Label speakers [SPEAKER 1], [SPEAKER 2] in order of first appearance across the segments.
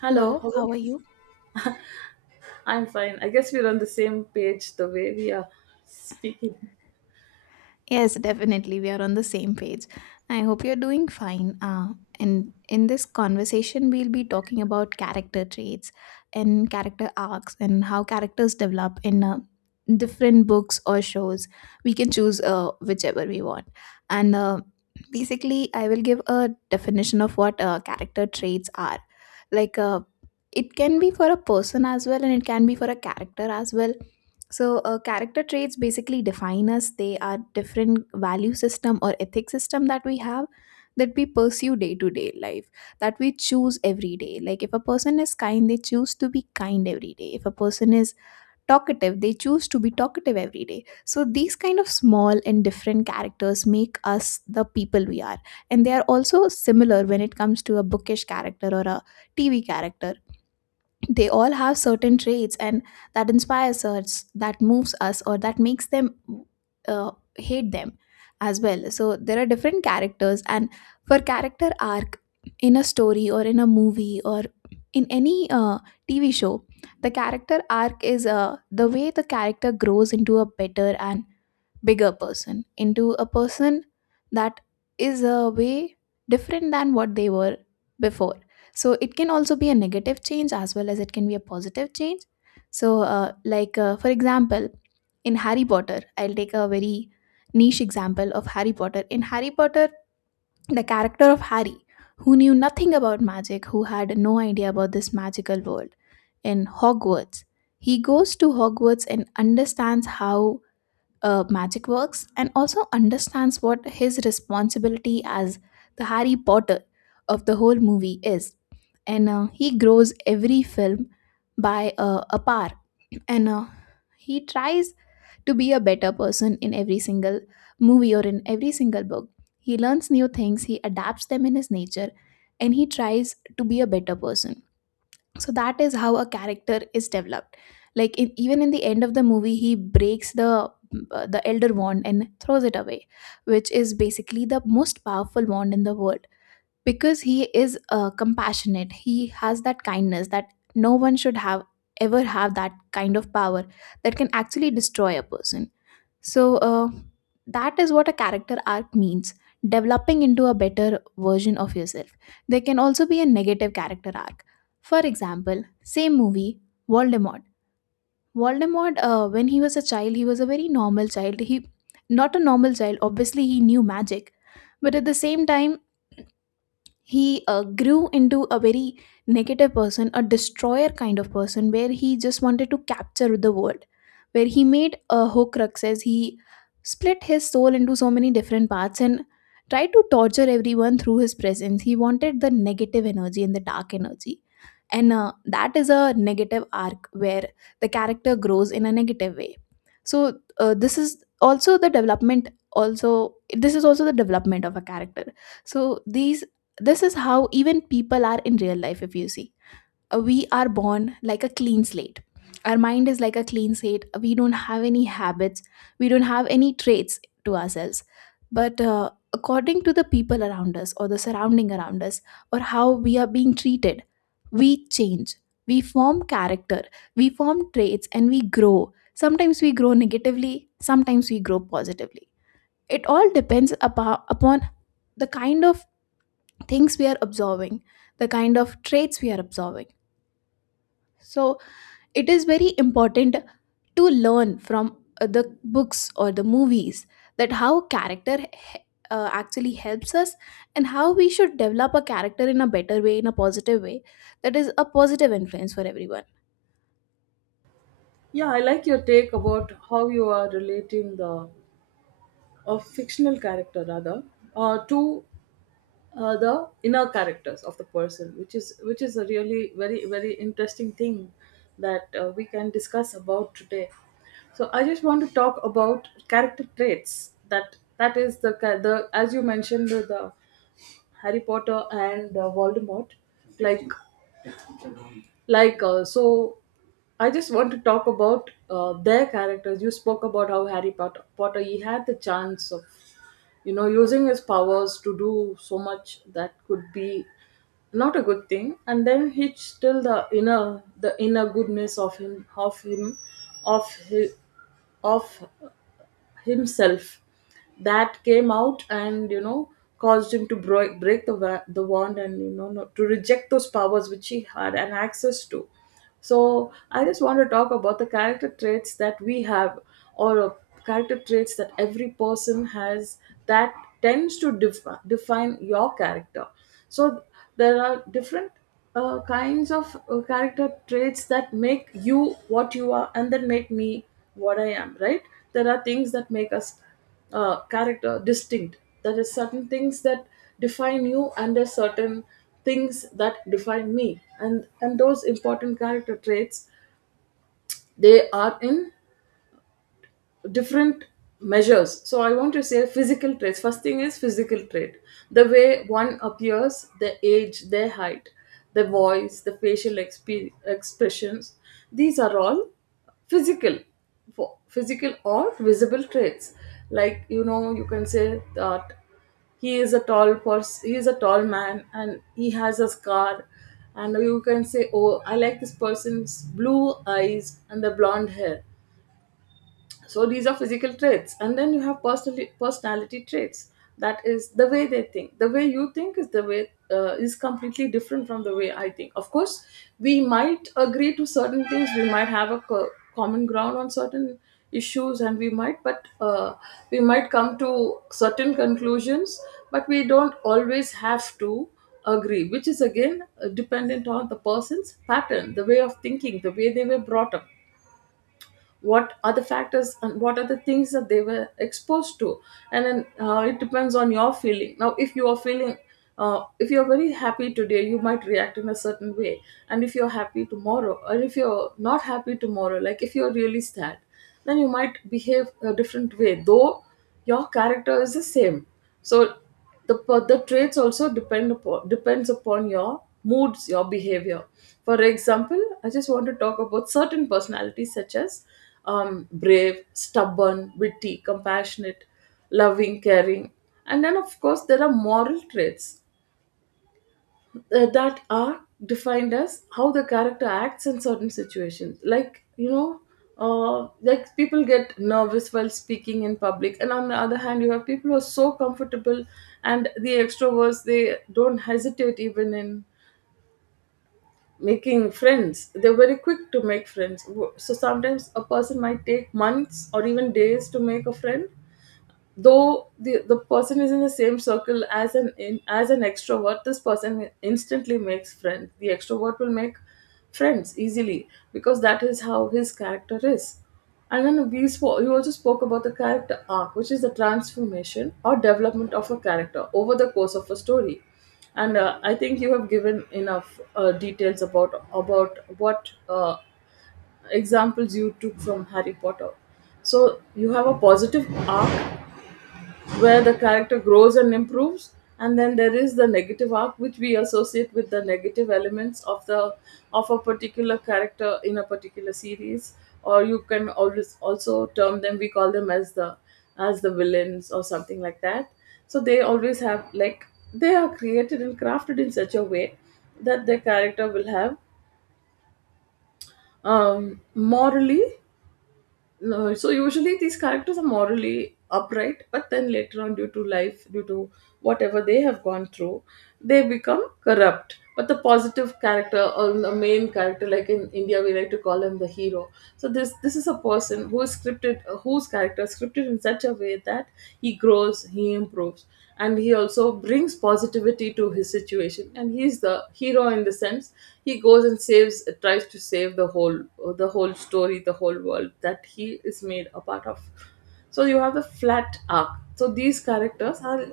[SPEAKER 1] Hello,
[SPEAKER 2] Hello,
[SPEAKER 1] how are
[SPEAKER 2] how are
[SPEAKER 1] you?
[SPEAKER 2] you?
[SPEAKER 1] I'm fine. I guess we're on the same page the way we are speaking.
[SPEAKER 2] Yes, definitely. We are on the same page. I hope you're doing fine. And in this conversation, we'll be talking about character traits and character arcs and how characters develop in different books or shows. We can choose whichever we want. And basically, I will give a definition of what character traits are. Like, uh, it can be for a person as well, and it can be for a character as well. Character traits basically define us. They are different value system or ethic system that we have, that we pursue day to day life, that we choose every day. Like if a person is kind, they choose to be kind every day. If a person is talkative, they choose to be talkative every day. So these kind of small and different characters make us the people we are, and they are also similar when it comes to a bookish character or a TV character. They all have certain traits, and that inspires us, that moves us, or that makes them uh, hate them as well. So there are different characters, and for character arc in a story or in a movie or in any TV show, the character arc is the way the character grows into a better and bigger person, into a person that is a way different than what they were before. So it can also be a negative change as well as it can be a positive change. For example, in Harry Potter, I'll take a very niche example of Harry Potter. In Harry Potter, the character of Harry, who knew nothing about magic, who had no idea about this magical world, in Hogwarts, he goes to Hogwarts and understands how magic works, and also understands what his responsibility as the Harry Potter of the whole movie is. And he grows every film by a par. And he tries to be a better person in every single movie or in every single book. He learns new things, he adapts them in his nature, and he tries to be a better person. So that is how a character is developed. Like in, even in the end of the movie, he breaks the elder wand and throws it away, which is basically the most powerful wand in the world, because he is compassionate, he has that kindness that no one should have ever have that kind of power that can actually destroy a person. so uh, that is what a character arc means: developing into a better version of yourself. There can also be a negative character arc. For example, same movie, Voldemort. Voldemort, when he was a child, he was a very normal child. He, not a normal child, obviously, he knew magic. But at the same time, he grew into a very negative person, a destroyer kind of person, where he just wanted to capture the world, where he made Horcruxes. He split his soul into so many different parts and tried to torture everyone through his presence. He wanted the negative energy and the dark energy. And that is a negative arc where the character grows in a negative way. So, this is also the development, also, this is also the development of a character. So these, this is how even people are in real life, if you see. We are born like a clean slate. Our mind is like a clean slate. We don't have any habits, we don't have any traits to ourselves. But according to the people around us, or the surrounding around us, or how we are being treated, we change. We form character, we form traits, and we grow. Sometimes we grow negatively, sometimes we grow positively. It all depends upon the kind of things we are absorbing, the kind of traits we are absorbing. So it is very important to learn from the books or the movies, that how character actually helps us, and how we should develop a character in a better way, in a positive way, that is a positive influence for everyone.
[SPEAKER 1] Yeah, I like your take about how you are relating the a fictional character rather to the inner characters of the person, which is a really very interesting thing that we can discuss about today. So I just want to talk about character traits. That is the as you mentioned the Harry Potter and Voldemort. Like like, I just want to talk about their characters. You spoke about how Harry Potter, he had the chance of, you know, using his powers to do so much that could be not a good thing, and then he still, the inner goodness of his of himself, that came out and, you know, caused him to break the the wand and, you know, to reject those powers which he had and access to. So I just want to talk about the character traits that we have, or character traits that every person has, that tends to define your character. So there are different kinds of character traits that make you what you are and that make me what I am, right? There are things that make us character distinct. There are certain things that define you and there are certain things that define me. And those important character traits, they are in different measures. So I want to say physical traits. First thing is physical trait, the way one appears, their age, their height, their voice, the facial expressions. These are all physical, for physical or visible traits. Like, you know, you can say that he is a tall person, he is a tall man and he has a scar. And you can say, oh, I like this person's blue eyes and the blonde hair. So these are physical traits. And then you have personality traits. That is the way they think. The way you think is the way, is completely different from the way I think. Of course, we might agree to certain things, we might have a common ground on certain issues, and we might, but we might come to certain conclusions, but we don't always have to agree, which is again dependent on the person's pattern, the way of thinking, the way they were brought up, what are the factors and what are the things that they were exposed to. And then it depends on your feeling. Now if you are feeling, if you're very happy today, you might react in a certain way. And if you're happy tomorrow or if you're not happy tomorrow, like if you're really sad, then you might behave a different way, though your character is the same. So the traits also depends upon your moods, your behavior. For example, I just want to talk about certain personalities such as brave, stubborn, witty, compassionate, loving, caring. And then of course there are moral traits, that are defined as how the character acts in certain situations. Like, you know, like people get nervous while speaking in public, and on the other hand you have people who are so comfortable. And the extroverts, they don't hesitate even in making friends, they're very quick to make friends. So sometimes a person might take months or even days to make a friend, though the person is in the same circle. As as an extrovert, this person instantly makes friends, the extrovert will make friends easily because that is how his character is. And then we spoke, you also spoke about the character arc, which is the transformation or development of a character over the course of a story. And I think you have given enough details about what examples you took from Harry Potter. So you have a positive arc where the character grows and improves. And then there is the negative arc which we associate with the negative elements of the of a particular character in a particular series. Or you can always, also term them, we call them as the villains or something like that. So they always have, like, they are created and crafted in such a way that their character will have, morally, no, so usually these characters are morally upright, but then later on, due to life, due to whatever they have gone through, they become corrupt. But the positive character or the main character, like in India, we like to call him the hero. So this is a person who is scripted, whose character is scripted in such a way that he grows, he improves, and he also brings positivity to his situation. And he's the hero in the sense he goes and saves, tries to save the whole, the whole story the whole world that he is made a part of. So you have the flat arc. So these characters are,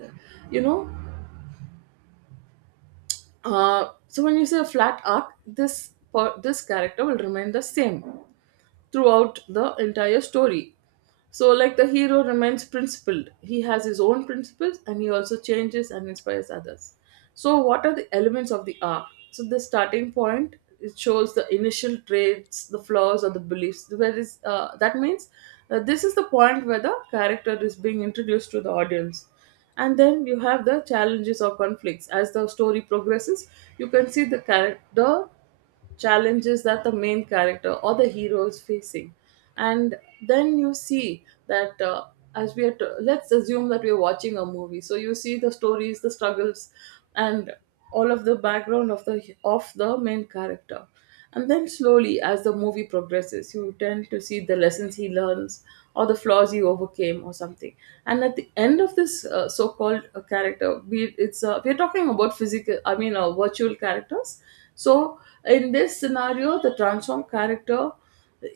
[SPEAKER 1] you know, so when you say a flat arc, this character will remain the same throughout the entire story. So, like the hero remains principled. He has his own principles and he also changes and inspires others. So, what are the elements of the arc? So, the starting point, it shows the initial traits, the flaws, or the beliefs. Where is That means this is the point where the character is being introduced to the audience. And then you have the challenges or conflicts. As the story progresses, you can see the character challenges that the main character or the hero is facing. And then you see that, as we are t- let's assume that we are watching a movie. So you see the stories, the struggles, and all of the background of the main character. And then slowly as the movie progresses you tend to see the lessons he learns, or the flaws he overcame or something. And at the end of this so-called character, we're talking about physical, I mean virtual characters. So in this scenario, the transformed character,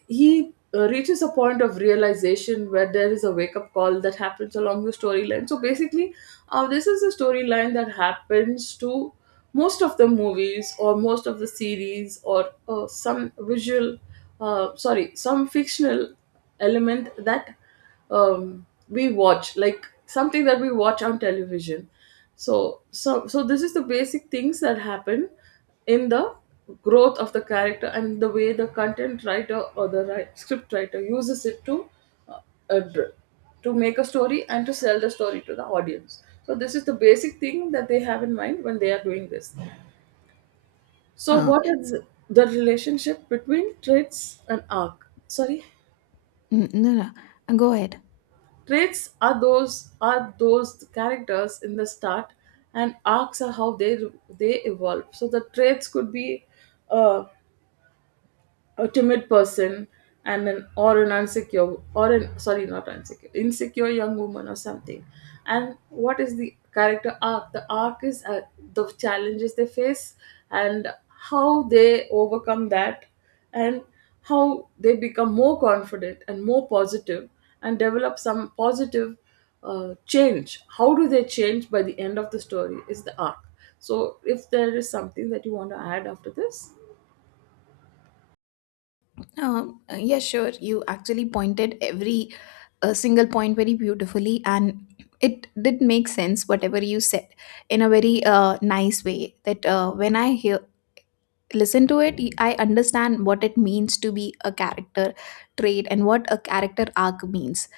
[SPEAKER 1] he reaches a point of realization where there is a wake up call that happens along the storyline. So basically, this is a storyline that happens to most of the movies or most of the series or some visual, sorry, some fictional element that we watch, like something that we watch on television. So so this is the basic things that happen in the growth of the character and the way the content writer or the script writer uses it to uh, dr- to make a story and to sell the story to the audience. So this is the basic thing that they have in mind when they are doing this. So
[SPEAKER 2] Uh,
[SPEAKER 1] what is the relationship between traits and arc? Sorry,
[SPEAKER 2] no, no, go ahead.
[SPEAKER 1] traits are those characters in the start, and arcs are how they evolve. So the traits could be uh, a timid person and an insecure, or an sorry not insecure insecure young woman or something. And what is the character arc? The arc is the challenges they face, and how they overcome that, and how they become more confident and more positive, and develop some positive change. How do they change by the end of the story is the arc. So if there is something that you want to add after this.
[SPEAKER 2] Yeah, sure. You actually pointed every single point very beautifully, and it did make sense whatever you said in a very nice way. That when I hear listen to it, I understand what it means to be a character trait and what a character arc means.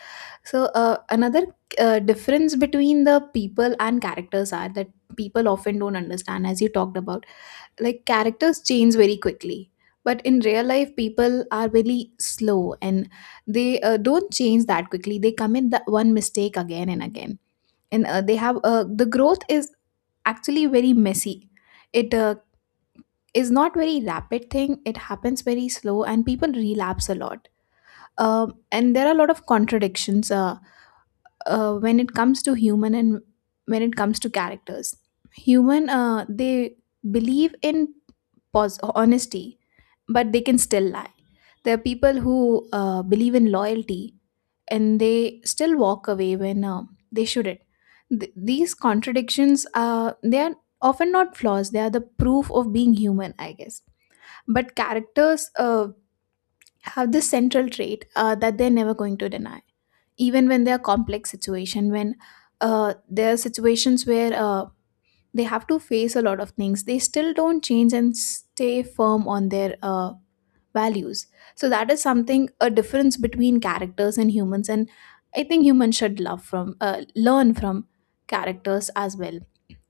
[SPEAKER 2] Another difference between the people and characters are that people often don't understand, as you talked about, like characters change very quickly, but in real life people are really slow, and they don't change that quickly. They commit the one mistake again and again, and they have, the growth is actually very messy. It is not very rapid thing, it happens very slow and people relapse a lot. And there are a lot of contradictions, when it comes to human and when it comes to characters. Human they believe in honesty, but they can still lie. There are people who believe in loyalty, and they still walk away when they shouldn't. These contradictions, they are often not flaws, they are the proof of being human, I guess. But characters, have this central trait, that they're never going to deny, even when they're complex situation, when there are situations where they have to face a lot of things, they still don't change and stay firm on their values. So that is something a difference between characters and humans. And I think humans should love from learn from characters as well.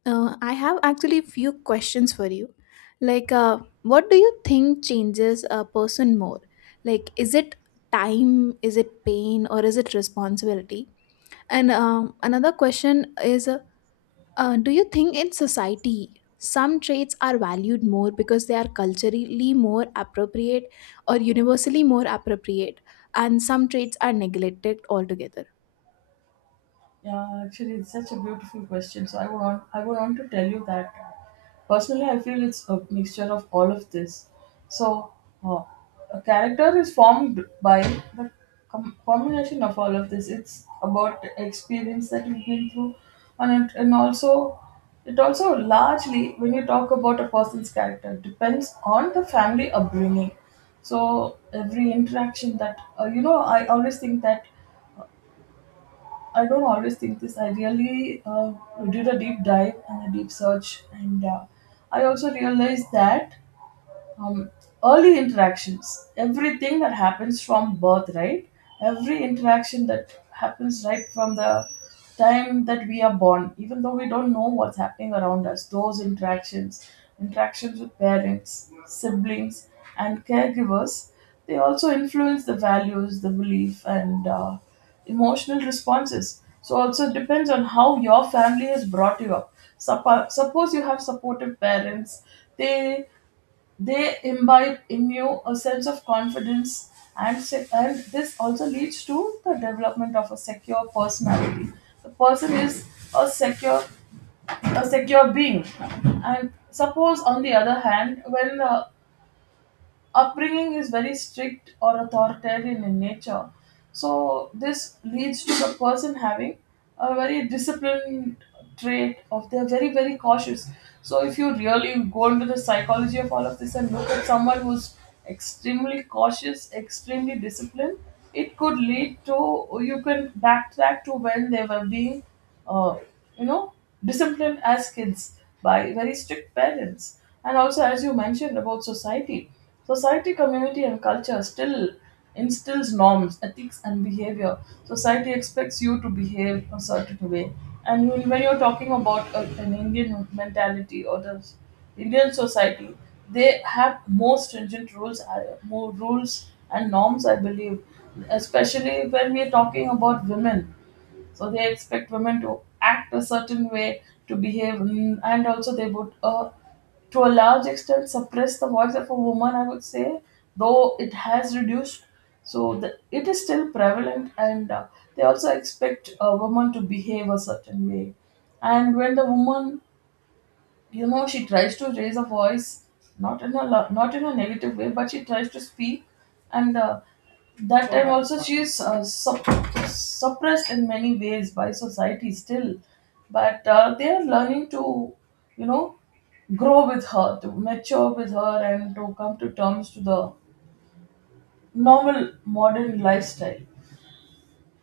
[SPEAKER 2] I have actually few questions for you. like uh, what do you think changes a person more? Like is it time, is it pain, or is it responsibility? And another question is do you think in society some traits are valued more because they are culturally more appropriate or universally more appropriate, and some traits are neglected altogether?
[SPEAKER 1] Yeah, actually, it's such a beautiful question. So I would want to tell you that, personally, I feel it's a mixture of all of this. So uh, a character is formed by the combination of all of this. It's about experience that you've been through, and and also it also largely, when you talk about a person's character, depends on the family upbringing. So every interaction that, you know, I don't always think this. I really did a deep dive and a deep search, and I also realized that um, early interactions, everything that happens from birth, right, every interaction that happens right from the time that we are born, even though we don't know what's happening around us, those interactions with parents, siblings, and caregivers, they also influence the values, the belief, and emotional responses. So also it depends on how your family has brought you up. Suppose you have supportive parents, they they imbibe in you a sense of confidence, and this also leads to the development of a secure personality. The person is a secure a secure being. And suppose on the other hand when upbringing is very strict or authoritarian in nature. So this leads to the person having a very disciplined trait of they're very cautious. So if you really go into the psychology of all of this and look at someone who's extremely cautious, extremely disciplined, it could lead to you can backtrack to when they were being uh, you know, disciplined as kids by very strict parents. And also, as you mentioned about society, society, community, and culture still instills norms, ethics, and behavior. Society expects you to behave a certain way. And when you're talking about an Indian mentality or the Indian society, they have more stringent rules, more rules and norms, I believe, especially when we're talking about women. So they expect women to act a certain way, to behave, and also they would to a large extent suppress the voice of a woman, I would say, though it has reduced. So it is still prevalent. And they also expect a woman to behave a certain way. And when the woman, you know, she tries to raise a voice, not in a negative way, but she tries to speak. And that time also she is suppressed in many ways by society still, but they are learning to, you know, grow with her, to mature with her, and to come to terms to the normal modern lifestyle.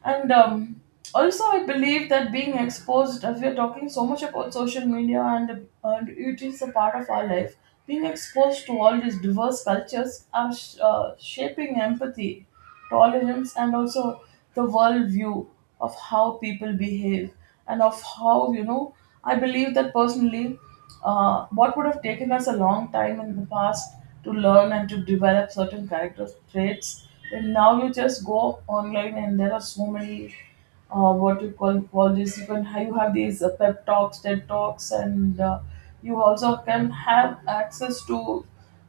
[SPEAKER 1] And also, I believe that being exposed, as we are talking so much about social media, and it is a part of our life, being exposed to all these diverse cultures are shaping empathy, tolerance, and also the world view of how people behave, and of how, you know, I believe that personally what would have taken us a long time in the past to learn and to develop certain character traits, and now you just go online and there are so many what you call all these, you can you have these pep talks, ted talks, and you also can have access to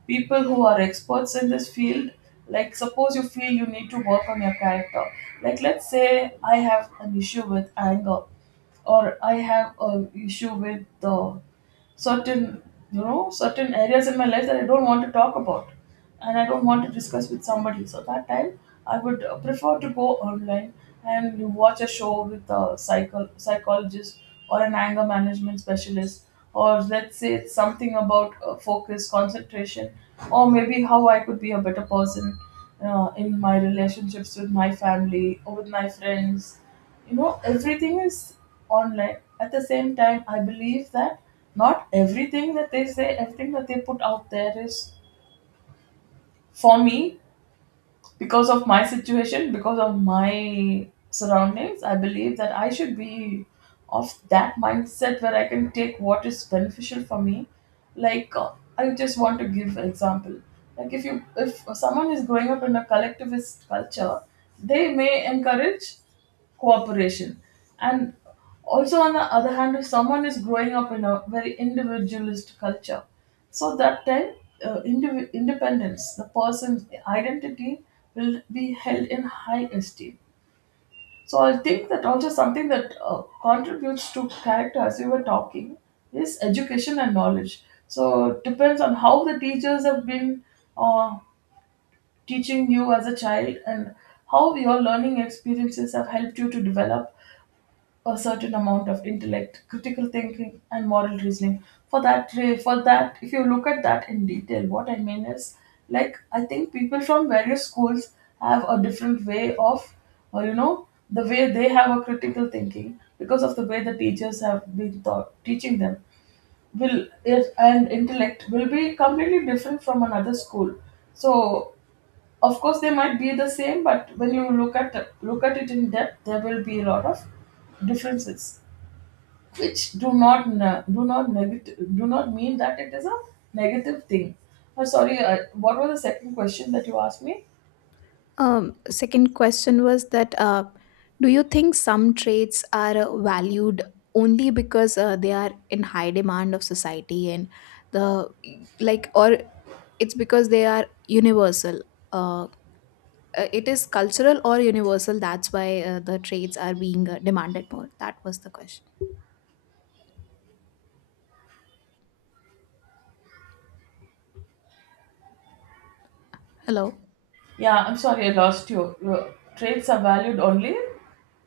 [SPEAKER 1] people who are experts in this field. Like suppose you feel you need to work on your character, like let's say I have an issue with anger, or I have an issue with uh, certain, you know, certain areas in my life that I don't want to talk about and I don't want to discuss with somebody. So that time I would prefer to go online and you watch a show with a psychologist or an anger management specialist, or let's say it's something about focus, concentration, or maybe how I could be a better person in my relationships with my family or with my friends. You know, everything is online. At the same time, I believe that not everything that they say, everything that they put out there, is for me. Because of my situation, because of my surroundings, I believe that I should be of that mindset where I can take what is beneficial for me. like uh, I just want to give an example. Like if you if someone is growing up in a collectivist culture, they may encourage cooperation. And also on the other hand, if someone is growing up in a very individualist culture, so that time independence, the person's identity will be held in high esteem. So I think that also something that contributes to character, as we were talking, is education and knowledge. So it depends on how the teachers have been uh, teaching you as a child, and how your learning experiences have helped you to develop a certain amount of intellect, critical thinking, and moral reasoning. For that, if you look at that in detail, what I mean is, like, I think people from various schools have a different way of, the way they have a critical thinking, because of the way the teachers have been taught, teaching them, will is and intellect will be completely different from another school. So of course they might be the same, but when you look at it in depth, there will be a lot of differences which do not mean that it is a negative thing. Sorry, what was the second question that you asked me?
[SPEAKER 2] Second question was that do you think some traits are valued only because they are in high demand of society and the, like, or it's because they are universal? Uh, it is cultural or universal, that's why the traits are being demanded more, that was the question. Hello?
[SPEAKER 1] Yeah, I'm sorry, I lost you. Your traits are valued only.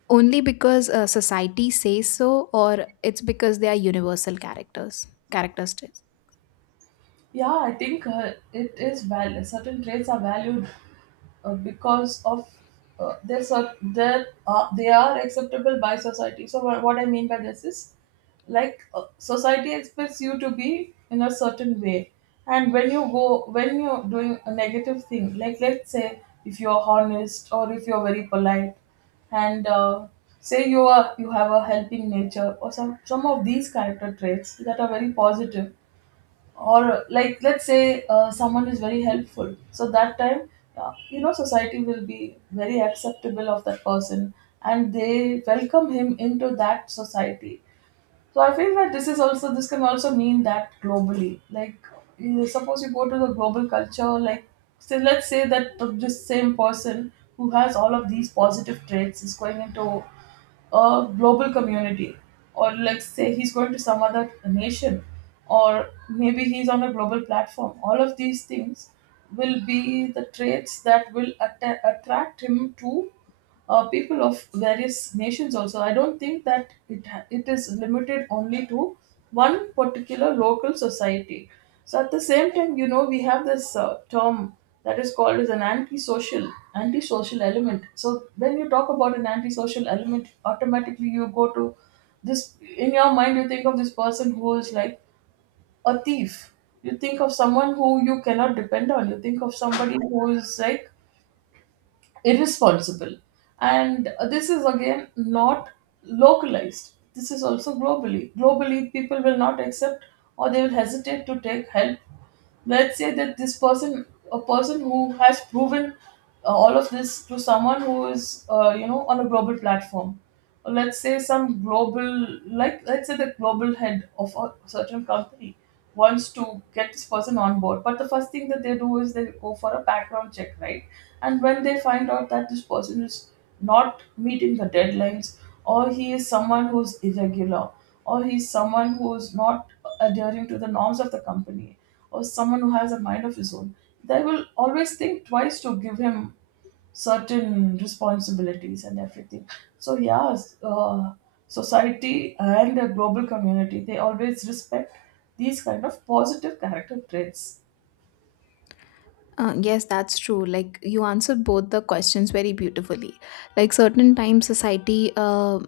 [SPEAKER 2] Only because society says so, or it's because they are universal characters, characteristics?
[SPEAKER 1] Yeah, I think certain traits are valued because of their cer- their they are acceptable by society. So what I mean by this is society expects you to be in a certain way, and when you go when you're doing a negative thing, like let's say if you're honest or if you're very polite, and say you have a helping nature, or some of these character traits that are very positive. Or like let's say someone is very helpful, so that time you know, society will be very acceptable of that person and they welcome him into that society. So I feel that this is also this can also mean that globally, suppose you go to the global culture. Let's say that this same person who has all of these positive traits is going into a global community, or let's say he's going to some other nation, or maybe he's on a global platform. All of these things will be the traits that will attract him to people of various nations. Also I don't think that it is limited only to one particular local society. So at the same time, you know, we have this term that is called as an antisocial, antisocial element. So when you talk about an antisocial element, automatically you go to this, in your mind you think of this person who is like a thief, you think of someone who you cannot depend on, you think of somebody who is like irresponsible. And this is again not localized. This is also globally. Globally, people will not accept or they will hesitate to take help. Let's say that this person, a person who has proven all of this to someone who is you know, on a global platform. Or let's say some global, like let's say the global head of a certain company wants to get this person on board, but the first thing that they do is they go for a background check, right? And when they find out that this person is not meeting the deadlines, or he is someone who's irregular, or he's someone who's not adhering to the norms of the company, or someone who has a mind of his own, they will always think twice to give him certain responsibilities and everything. So, yeah, uh, society and the global community, they always respect these kind of positive character traits.
[SPEAKER 2] Yes, that's true. Like, you answered both the questions very beautifully. Like certain times society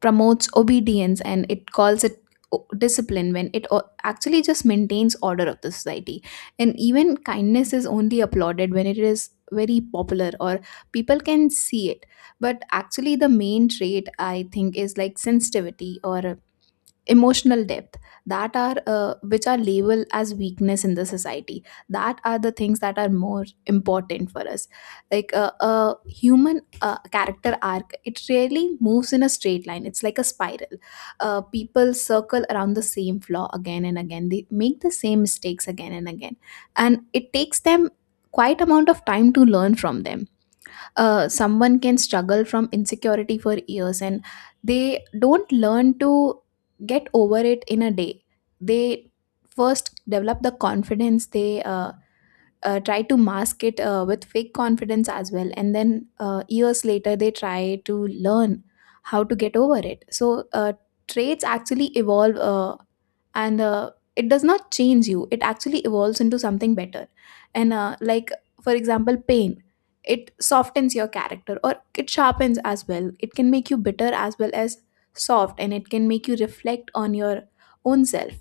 [SPEAKER 2] promotes obedience and it calls it discipline, when it actually just maintains order of the society. And even kindness is only applauded when it is very popular or people can see it. But actually the main trait, I think, is like sensitivity or emotional depth, that are which are labeled as weakness in the society, that are the things that are more important for us. Like a human character arc, it really moves in a straight line, it's like a spiral. People circle around the same flaw again and again, they make the same mistakes again and again, and it takes them quite amount of time to learn from them. Someone can struggle from insecurity for years, and they don't learn to get over it in a day. They first develop the confidence, they try to mask it with fake confidence as well, and then years later they try to learn how to get over it. Traits actually evolve, and it does not change you, it actually evolves into something better. And uh, like for example, pain, it softens your character or it sharpens as well. It can make you bitter as well as soft, and it can make you reflect on your own self.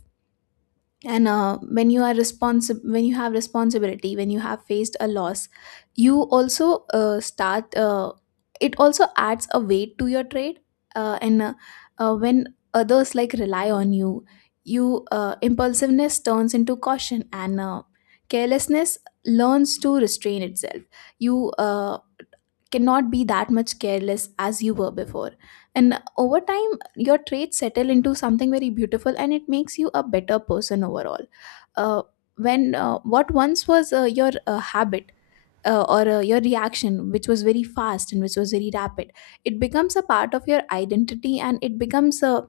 [SPEAKER 2] And when you are responsible, when you have responsibility, when you have faced a loss, you also start it also adds a weight to your trade. And when others like rely on you, you impulsiveness turns into caution, and carelessness learns to restrain itself. You cannot be that much careless as you were before. And over time, your traits settle into something very beautiful and it makes you a better person overall. Uh, when what once was your habit or your reaction, which was very fast and which was very rapid, it becomes a part of your identity and it becomes a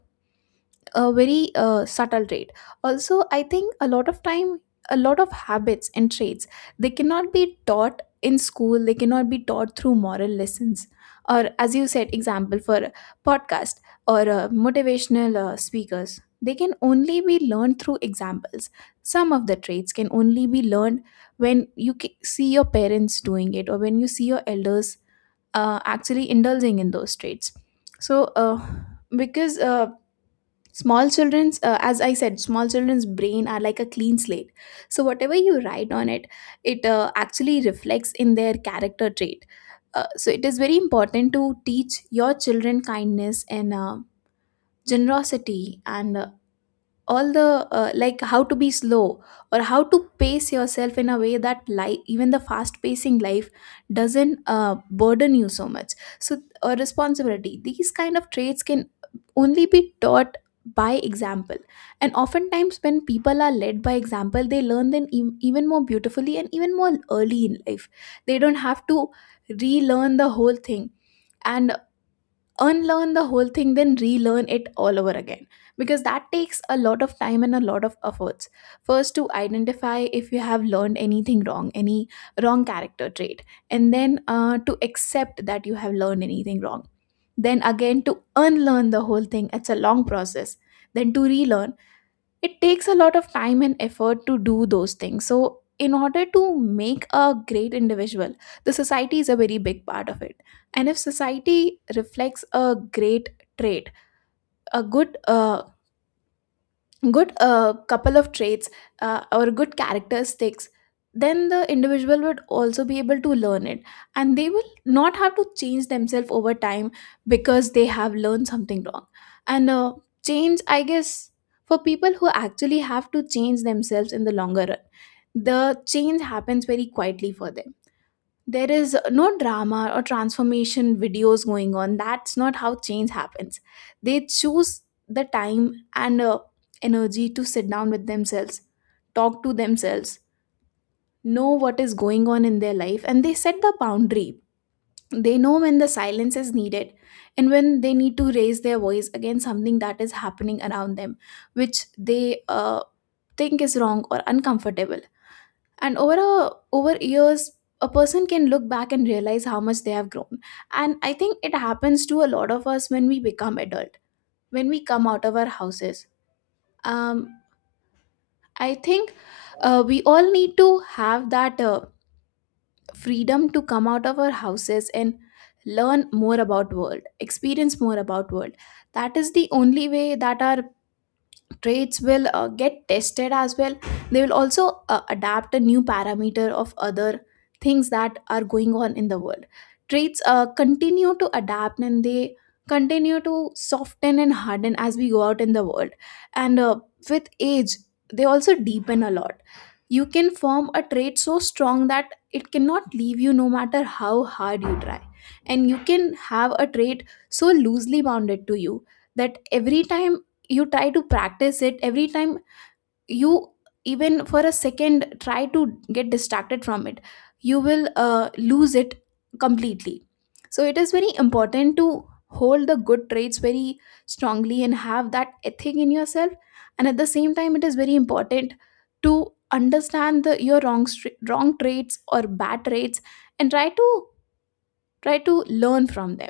[SPEAKER 2] a very subtle trait. Also, I think a lot of time, a lot of habits and traits, they cannot be taught in school, they cannot be taught through moral lessons or, as you said, example for podcast or motivational speakers. They can only be learned through examples. Some of the traits can only be learned when you see your parents doing it, or when you see your elders actually indulging in those traits. So because small children's, as I said, small children's brain are like a clean slate, so whatever you write on it, it actually reflects in their character trait. So it is very important to teach your children kindness and generosity, and all the like how to be slow or how to pace yourself in a way that life, even the fast pacing life, doesn't burden you so much. So responsibility, these kind of traits can only be taught by example. And oftentimes, when people are led by example, they learn them even more beautifully and even more early in life. They don't have to relearn the whole thing and unlearn the whole thing, then relearn it all over again, because that takes a lot of time and a lot of efforts. First, to identify if you have learned anything wrong, any wrong character trait, and then to accept that you have learned anything wrong, then again to unlearn the whole thing, it's a long process. Then to relearn, it takes a lot of time and effort to do those things. So in order to make a great individual, the society is a very big part of it. And if society reflects a great trait, a good good couple of traits or good characteristics, then the individual would also be able to learn it, and they will not have to change themselves over time because they have learned something wrong. And change, I guess, for people who actually have to change themselves in the longer run, the change happens very quietly for them. There is no drama or transformation videos going on. That's not how change happens. They choose the time and energy to sit down with themselves, talk to themselves, know what is going on in their life, and they set the boundary. They know when the silence is needed and when they need to raise their voice against something that is happening around them which they think is wrong or uncomfortable. And over years, a person can look back and realize how much they have grown. And I think it happens to a lot of us when we become adult, when we come out of our houses. um, I think we all need to have that freedom to come out of our houses and learn more about world, experience more about world. That is the only way that our traits will get tested as well. They will also adapt a new parameter of other things that are going on in the world. Traits continue to adapt, and they continue to soften and harden as we go out in the world. And with age, they also deepen a lot. You can form a trait so strong that it cannot leave you no matter how hard you try, and you can have a trait so loosely bounded to you that every time you try to practice it, every time you, even for a second, try to get distracted from it, you will lose it completely. So it is very important to hold the good traits very strongly and have that ethic in yourself. And at the same time, it is very important to understand your wrong traits or bad traits, and try to try to learn from them.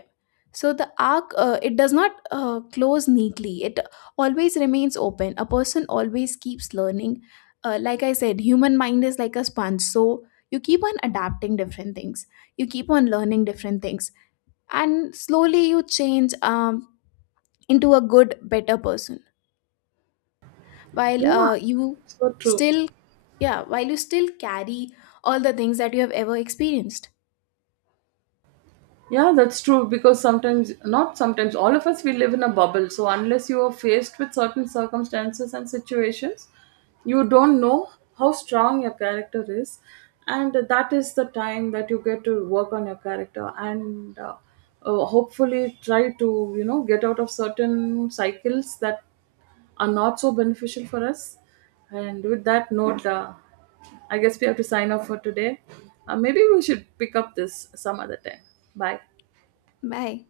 [SPEAKER 2] So the arc, it does not close neatly. It always remains open. A person always keeps learning. Like I said, human mind is like a sponge, so you keep on adapting different things, you keep on learning different things. And slowly you change into a good better person, while
[SPEAKER 1] Yeah,
[SPEAKER 2] you
[SPEAKER 1] so true.
[SPEAKER 2] still. Yeah, while you still carry all the things that you have ever experienced.
[SPEAKER 1] Yeah, that's true, because sometimes, not sometimes, all of us we live in a bubble. So unless you are faced with certain circumstances and situations, you don't know how strong your character is, and that is the time that you get to work on your character. And hopefully try to, you know, get out of certain cycles that are not so beneficial for us. And with that note, I guess we have to sign off for today. Maybe we should pick up this some other time. Bye.
[SPEAKER 2] Bye.